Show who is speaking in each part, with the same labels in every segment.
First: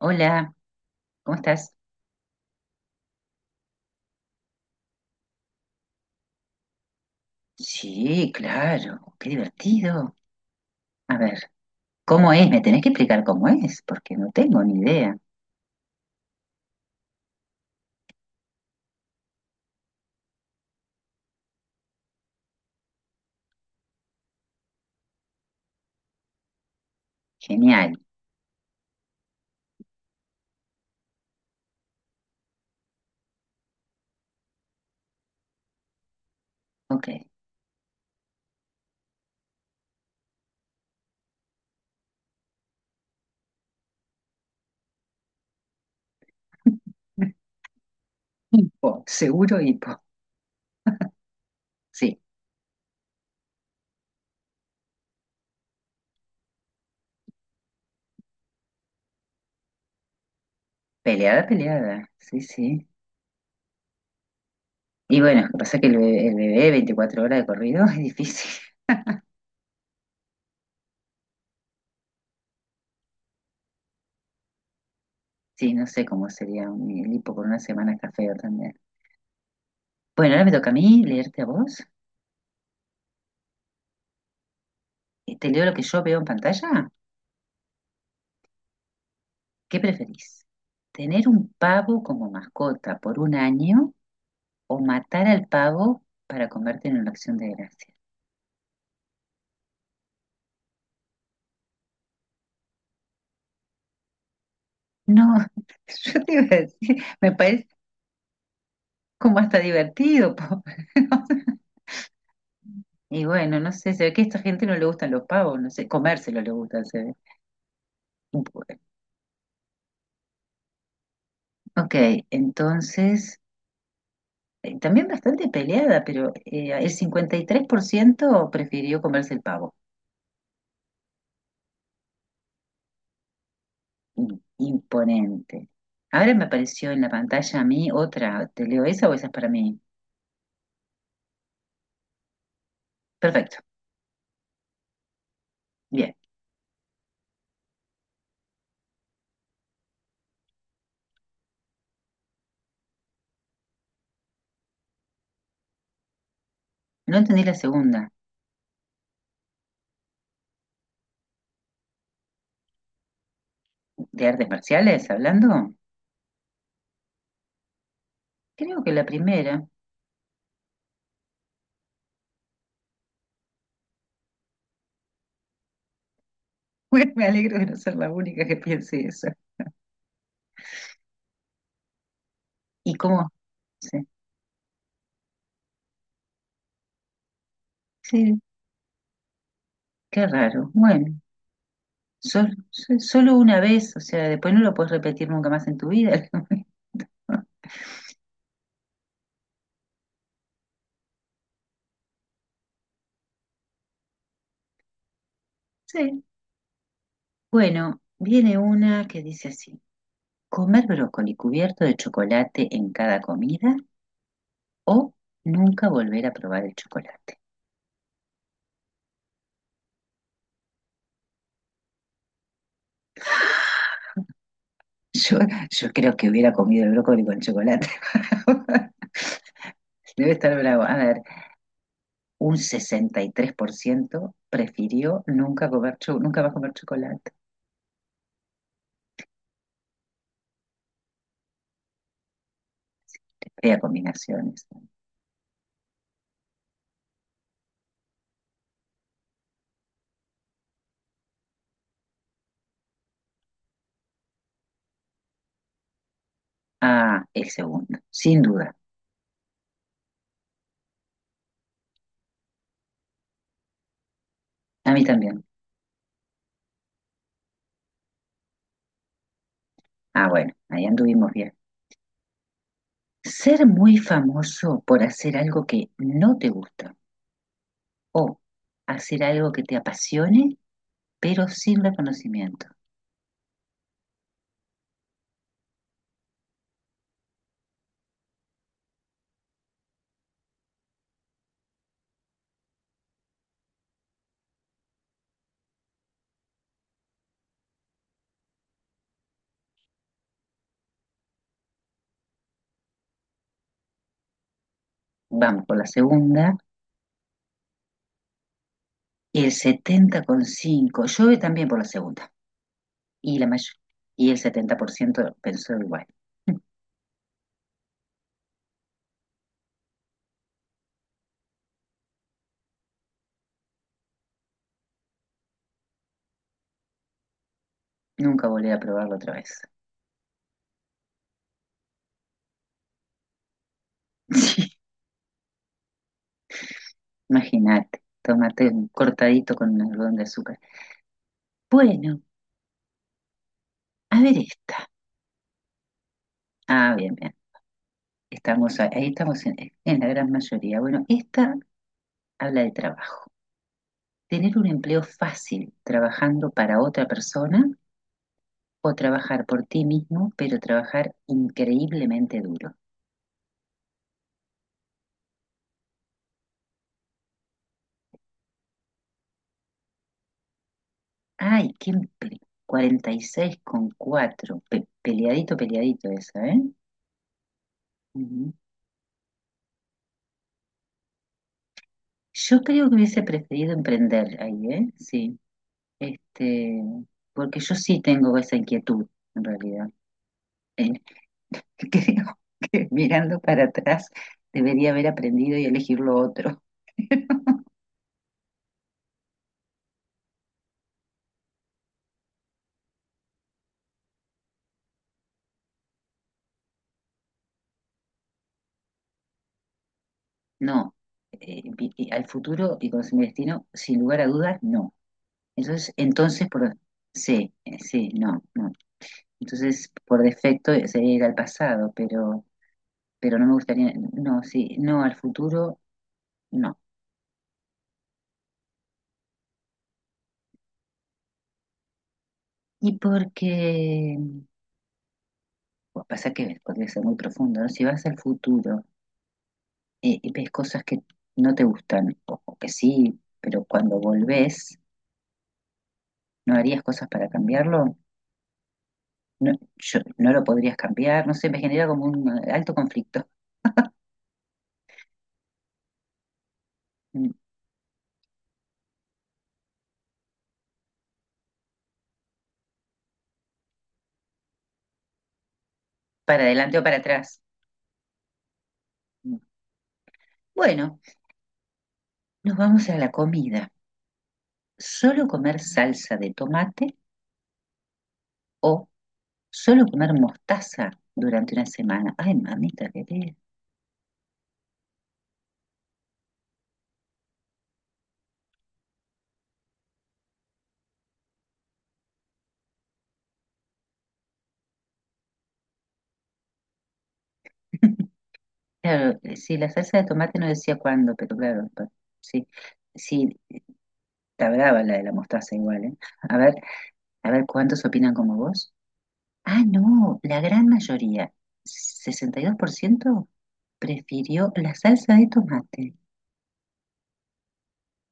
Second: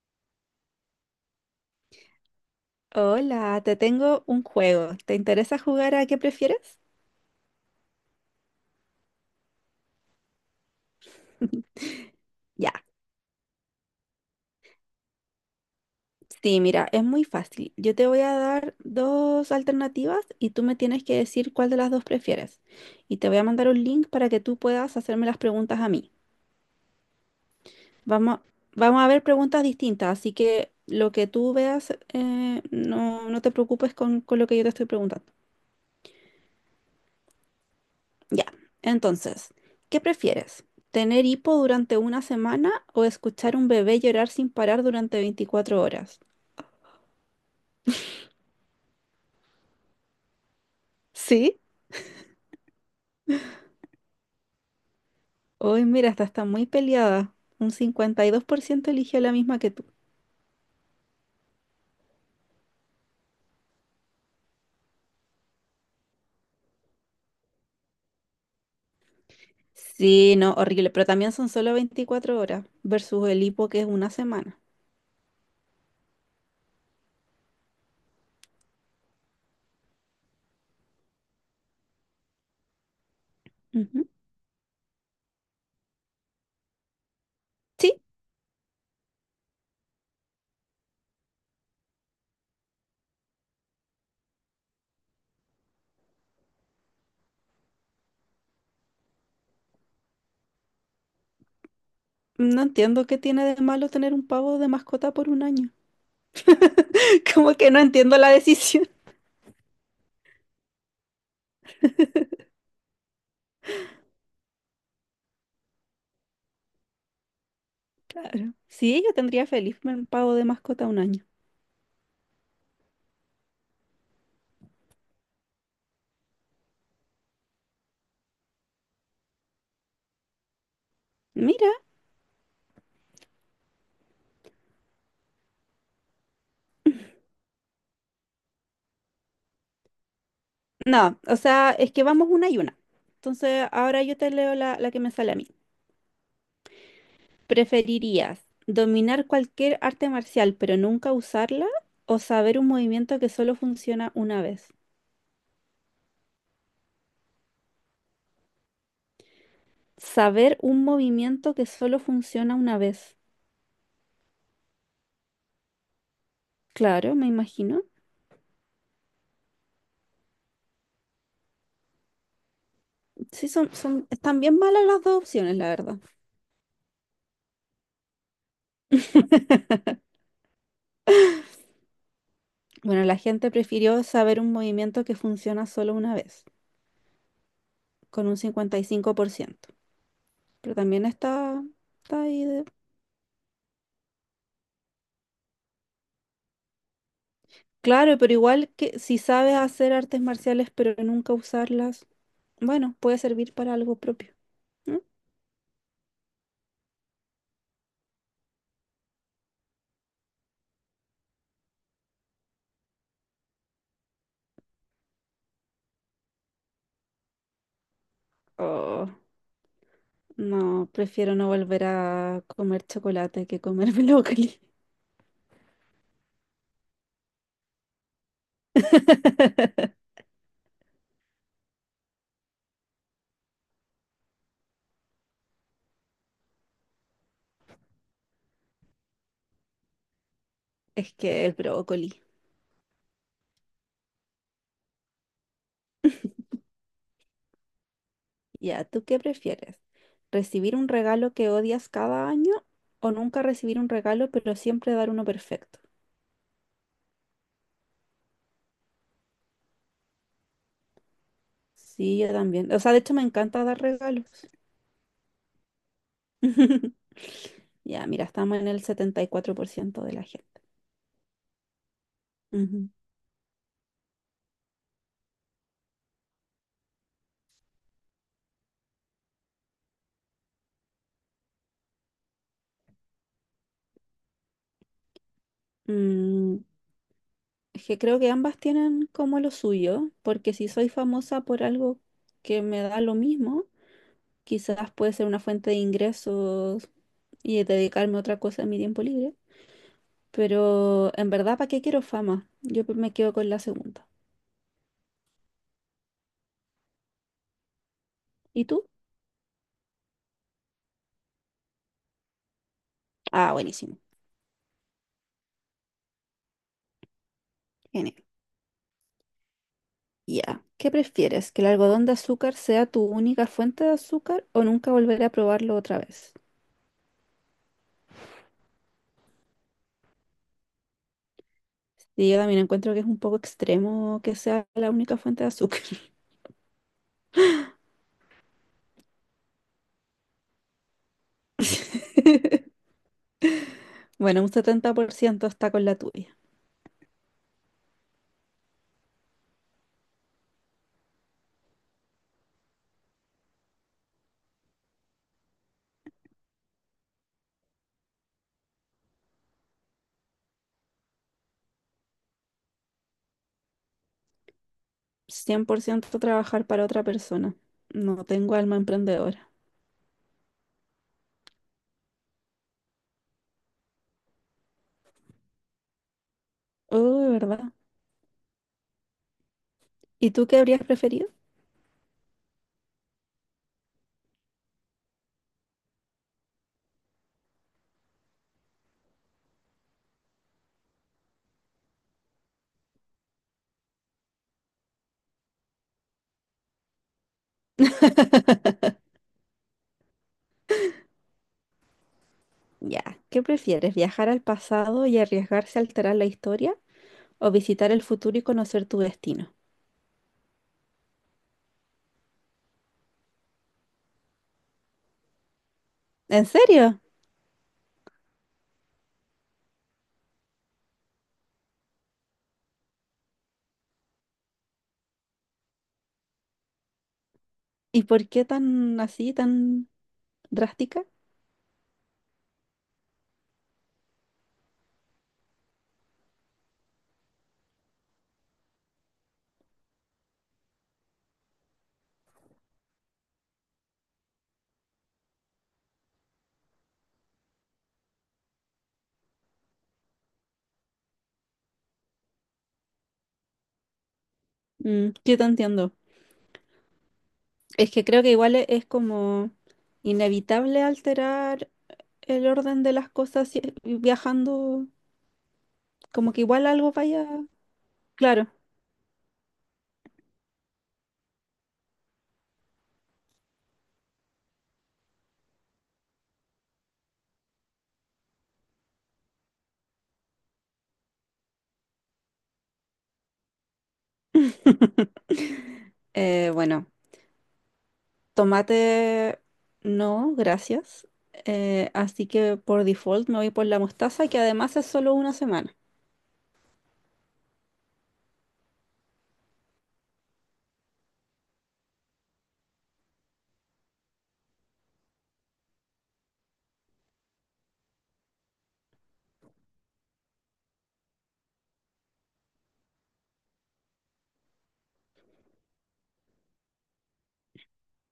Speaker 1: Hola, ¿cómo estás?
Speaker 2: Hola, te tengo un juego. ¿Te interesa jugar a qué prefieres?
Speaker 1: Sí, claro, qué divertido. A ver, ¿cómo es? Me
Speaker 2: Ya.
Speaker 1: tenés que explicar cómo es, porque no tengo ni idea.
Speaker 2: Sí, mira, es muy fácil. Yo te voy a dar dos alternativas y tú me tienes que decir cuál de las dos prefieres. Y te voy a mandar un link para que tú puedas hacerme las preguntas a mí.
Speaker 1: Genial,
Speaker 2: Vamos, vamos a ver preguntas distintas, así que lo que tú veas, no, no te preocupes con lo que yo te estoy preguntando.
Speaker 1: ok.
Speaker 2: Ya, entonces, ¿qué prefieres? ¿Tener hipo durante una semana o escuchar un bebé llorar sin parar durante 24 horas?
Speaker 1: Hipo, seguro hipo.
Speaker 2: Sí.
Speaker 1: Sí,
Speaker 2: Hoy, mira, esta está muy peleada. Un 52% eligió la misma que tú.
Speaker 1: peleada, peleada. Sí, sí. Y bueno, lo que pasa es que el bebé 24 horas de corrido es difícil.
Speaker 2: Sí, no, horrible, pero también son solo 24 horas versus el hipo que es una semana.
Speaker 1: Sí, no sé cómo sería un, el hipo con una semana está feo también. Bueno, ahora me toca a mí leerte a vos.
Speaker 2: Ujú.
Speaker 1: ¿Te leo lo que yo veo en pantalla?
Speaker 2: Sí,
Speaker 1: ¿Qué preferís? ¿Tener un pavo como mascota por un año, o matar al pavo para comerte en una acción de gracia?
Speaker 2: no entiendo qué tiene de malo tener un pavo de mascota por
Speaker 1: No,
Speaker 2: un año.
Speaker 1: yo te iba a decir, me
Speaker 2: Como
Speaker 1: parece
Speaker 2: que no entiendo la decisión.
Speaker 1: como hasta divertido, po. Y bueno, no sé, se ve que a esta gente no le gustan los pavos, no sé, comérselo le gustan, se ve.
Speaker 2: Claro. Sí, yo tendría feliz un pavo de mascota un año.
Speaker 1: Ok, entonces, también bastante peleada, pero el 53% prefirió comerse el pavo.
Speaker 2: Mira.
Speaker 1: I- Imponente. Ahora me apareció en la pantalla a mí otra, ¿te leo esa o esa es para mí?
Speaker 2: No, o sea, es que vamos una y una.
Speaker 1: Perfecto,
Speaker 2: Entonces, ahora yo te leo la que me sale a mí.
Speaker 1: bien.
Speaker 2: ¿Preferirías dominar cualquier arte marcial pero nunca usarla o saber un movimiento que solo funciona una vez?
Speaker 1: No entendí la segunda.
Speaker 2: Saber un movimiento que solo funciona una vez.
Speaker 1: ¿De artes marciales hablando?
Speaker 2: Claro, me imagino.
Speaker 1: Creo que la primera.
Speaker 2: Sí, están bien malas las dos opciones, la verdad.
Speaker 1: Bueno, me alegro de no ser la única que piense eso. ¿Y
Speaker 2: Bueno, la
Speaker 1: cómo?
Speaker 2: gente prefirió
Speaker 1: Sí,
Speaker 2: saber un movimiento que funciona solo una vez, con un
Speaker 1: sí,
Speaker 2: 55%.
Speaker 1: qué raro.
Speaker 2: Pero también
Speaker 1: Bueno,
Speaker 2: está ahí.
Speaker 1: solo una vez, o sea, después no lo puedes repetir nunca más en tu vida.
Speaker 2: Claro, pero igual que si sabes hacer artes marciales pero nunca usarlas, bueno, puede servir para algo propio, ¿no?
Speaker 1: Sí. Bueno, viene una que dice así: comer brócoli cubierto de chocolate en cada comida o nunca volver a probar el chocolate.
Speaker 2: Oh, no, prefiero no volver a comer chocolate que comer brócoli.
Speaker 1: Yo, yo creo que hubiera comido el brócoli con chocolate. Debe estar bravo. A ver, un 63% prefirió nunca, comer nunca más comer chocolate.
Speaker 2: Es que el brócoli.
Speaker 1: Fea combinaciones.
Speaker 2: Ya, ¿tú qué prefieres? ¿Recibir un regalo que odias cada año o nunca recibir un regalo pero siempre dar uno perfecto?
Speaker 1: Ah, el segundo, sin duda.
Speaker 2: Sí, yo también. O sea, de hecho me encanta dar regalos.
Speaker 1: A mí también.
Speaker 2: Ya, mira, estamos en el 74% de la
Speaker 1: Ah, bueno,
Speaker 2: gente.
Speaker 1: ahí anduvimos bien.
Speaker 2: Ujú.
Speaker 1: Ser muy famoso por hacer algo que no te gusta, o hacer algo que te apasione, pero sin reconocimiento.
Speaker 2: Mm, es que creo que ambas tienen como lo suyo, porque si soy famosa por algo que me da lo mismo, quizás puede ser una fuente de ingresos y dedicarme a otra cosa en mi tiempo libre. Pero en verdad, ¿para qué quiero fama? Yo me quedo con la segunda.
Speaker 1: Vamos por la segunda.
Speaker 2: ¿Y tú?
Speaker 1: El 70,5. Yo voy también por la segunda. Y la
Speaker 2: Ah,
Speaker 1: mayor.
Speaker 2: buenísimo.
Speaker 1: Y el 70% pensó igual.
Speaker 2: Genial. Ya. ¿Qué prefieres? ¿Que el algodón de azúcar sea tu única fuente de azúcar o nunca volver a probarlo otra vez?
Speaker 1: Nunca volveré a probarlo otra vez.
Speaker 2: Y yo también encuentro que es un poco extremo que
Speaker 1: Sí,
Speaker 2: sea la única fuente de azúcar.
Speaker 1: imagínate, tomate un cortadito con un algodón de azúcar. Bueno, a ver
Speaker 2: Bueno, un
Speaker 1: esta.
Speaker 2: 70% está con la tuya.
Speaker 1: Ah, bien, bien. Estamos ahí, ahí en la gran mayoría. Bueno, esta habla de trabajo. Tener un empleo fácil trabajando para otra persona, o trabajar por ti mismo, pero trabajar increíblemente duro.
Speaker 2: 100% trabajar para otra persona. No tengo alma emprendedora.
Speaker 1: Ay, qué empleo. 46,4. Pe- peleadito, peleadito esa, ¿eh?
Speaker 2: Oh, ¿verdad?
Speaker 1: Ujú.
Speaker 2: ¿Y tú qué habrías preferido?
Speaker 1: Yo creo que hubiese preferido emprender ahí, ¿eh? Sí. Este, porque yo sí tengo esa inquietud, en realidad. Eh, creo que mirando para atrás debería haber aprendido y elegir lo otro.
Speaker 2: Ya, ¿qué prefieres? ¿Viajar al pasado y arriesgarse a alterar la historia o visitar el futuro y conocer tu destino?
Speaker 1: No, y al futuro y con mi destino, sin lugar a dudas, no. Entonces,
Speaker 2: ¿En
Speaker 1: entonces por,
Speaker 2: serio?
Speaker 1: sí, sí, no, no. Entonces, por defecto sería ir al pasado, pero no me gustaría, no, sí, no, al futuro, no.
Speaker 2: ¿Y por qué tan así, tan drástica?
Speaker 1: Y porque, pues pasa que podría ser muy profundo, ¿no? Si vas al futuro ves cosas que no te gustan o que sí, pero cuando volvés, ¿no harías cosas para cambiarlo? No, yo, no lo podrías cambiar, no sé, me genera como un alto conflicto,
Speaker 2: Mm, yo te entiendo.
Speaker 1: mm,
Speaker 2: Es que creo que igual es como inevitable alterar el orden de las cosas viajando, como
Speaker 1: para
Speaker 2: que igual
Speaker 1: adelante o
Speaker 2: algo
Speaker 1: para
Speaker 2: vaya,
Speaker 1: atrás.
Speaker 2: claro.
Speaker 1: Mm. Bueno, nos vamos a la comida. ¿Solo comer salsa de tomate, o solo comer mostaza durante una semana? Ay, mamita, qué te-
Speaker 2: Bueno, tomate no, gracias. Así que por default me voy por la mostaza, que además es solo una semana.
Speaker 1: Claro, sí, la salsa de tomate no decía cuándo, pero claro, pa- sí. Sí, está brava la de la mostaza igual, ¿eh? A ver, a ver cuántos opinan como vos. Ah, no, la gran mayoría, 62% prefirió la salsa de tomate.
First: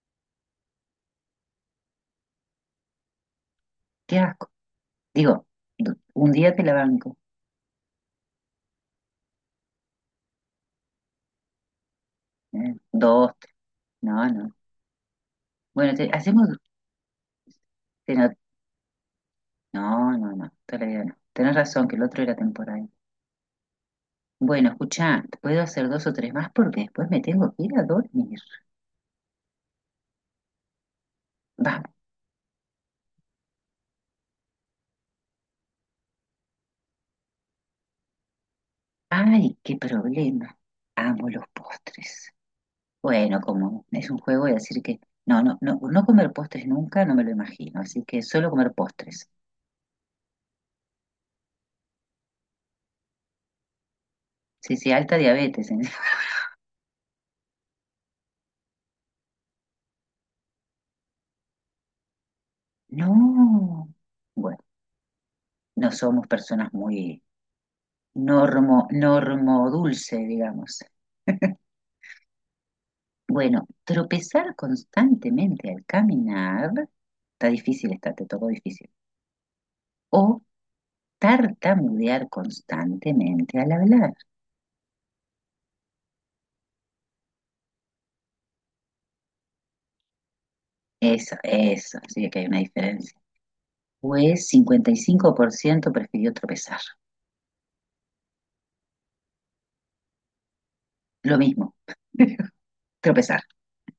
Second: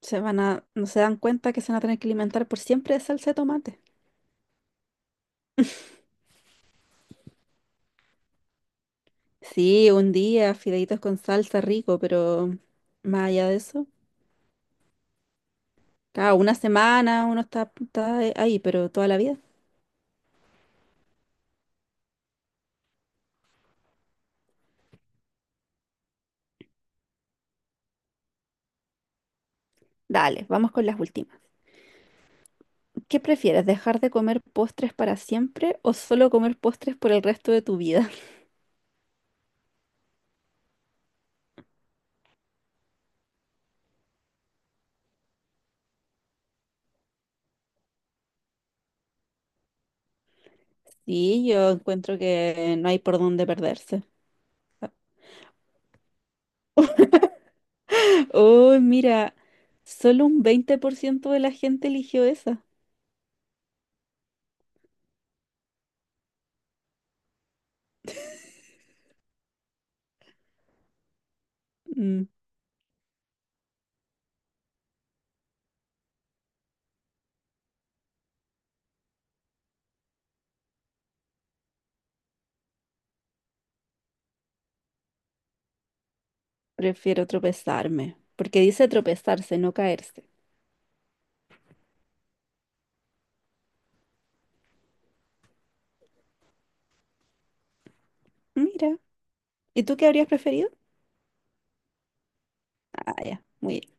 Speaker 2: Se van a, no se dan cuenta que se van a tener que alimentar por siempre de salsa de tomate.
Speaker 1: Qué asco. Digo, d- un día te la banco,
Speaker 2: Sí, un día, fideitos con salsa rico, pero
Speaker 1: ¿eh?
Speaker 2: más
Speaker 1: Dos,
Speaker 2: allá de eso.
Speaker 1: no, no. Bueno, te-
Speaker 2: Claro,
Speaker 1: hacemos...
Speaker 2: una semana uno está,
Speaker 1: te
Speaker 2: está
Speaker 1: no,
Speaker 2: ahí, pero toda la vida.
Speaker 1: no, no, no, todavía no. Tenés razón, que el otro era temporal. Bueno, escuchá, puedo hacer dos o tres más porque después me tengo que ir a dormir.
Speaker 2: Dale, vamos con las últimas.
Speaker 1: Vamos.
Speaker 2: ¿Qué prefieres, dejar de comer postres para siempre o solo comer postres por el resto de tu vida?
Speaker 1: Ay, qué problema. Amo los postres. Bueno, como es un juego, voy a decir que no, no, no, no comer postres nunca, no me lo imagino, así que solo comer postres.
Speaker 2: Sí, yo encuentro que no hay por dónde perderse.
Speaker 1: Sí, sí, alta diabetes. En-
Speaker 2: Oh, mira, solo un 20% de la gente eligió esa.
Speaker 1: No, bueno, no somos personas muy normo, normo dulce, digamos.
Speaker 2: Mm,
Speaker 1: Bueno, tropezar constantemente al caminar, está difícil, está, te tocó difícil. O tartamudear constantemente al hablar.
Speaker 2: prefiero tropezarme, porque dice tropezarse, no caerse.
Speaker 1: Eso, sí que hay una diferencia. Pues 55% prefirió tropezar.
Speaker 2: Mira, ¿y tú qué habrías preferido?
Speaker 1: Lo mismo,
Speaker 2: Ah,
Speaker 1: tropezar.
Speaker 2: ya, muy bien.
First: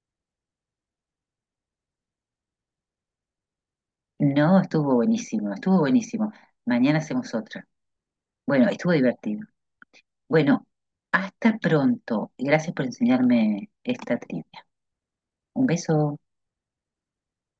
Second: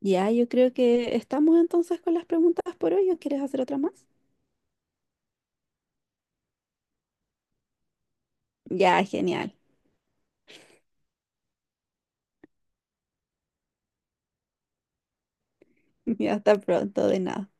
Speaker 2: Ya, yo creo que estamos entonces con las preguntas por hoy. ¿O quieres hacer otra más?
Speaker 1: No, estuvo buenísimo, estuvo buenísimo. Mañana hacemos otra. Bueno, estuvo
Speaker 2: Ya,
Speaker 1: divertido.
Speaker 2: genial.
Speaker 1: Bueno, hasta pronto. Gracias por enseñarme esta trivia. Un beso.
Speaker 2: Ya, hasta pronto, de nada.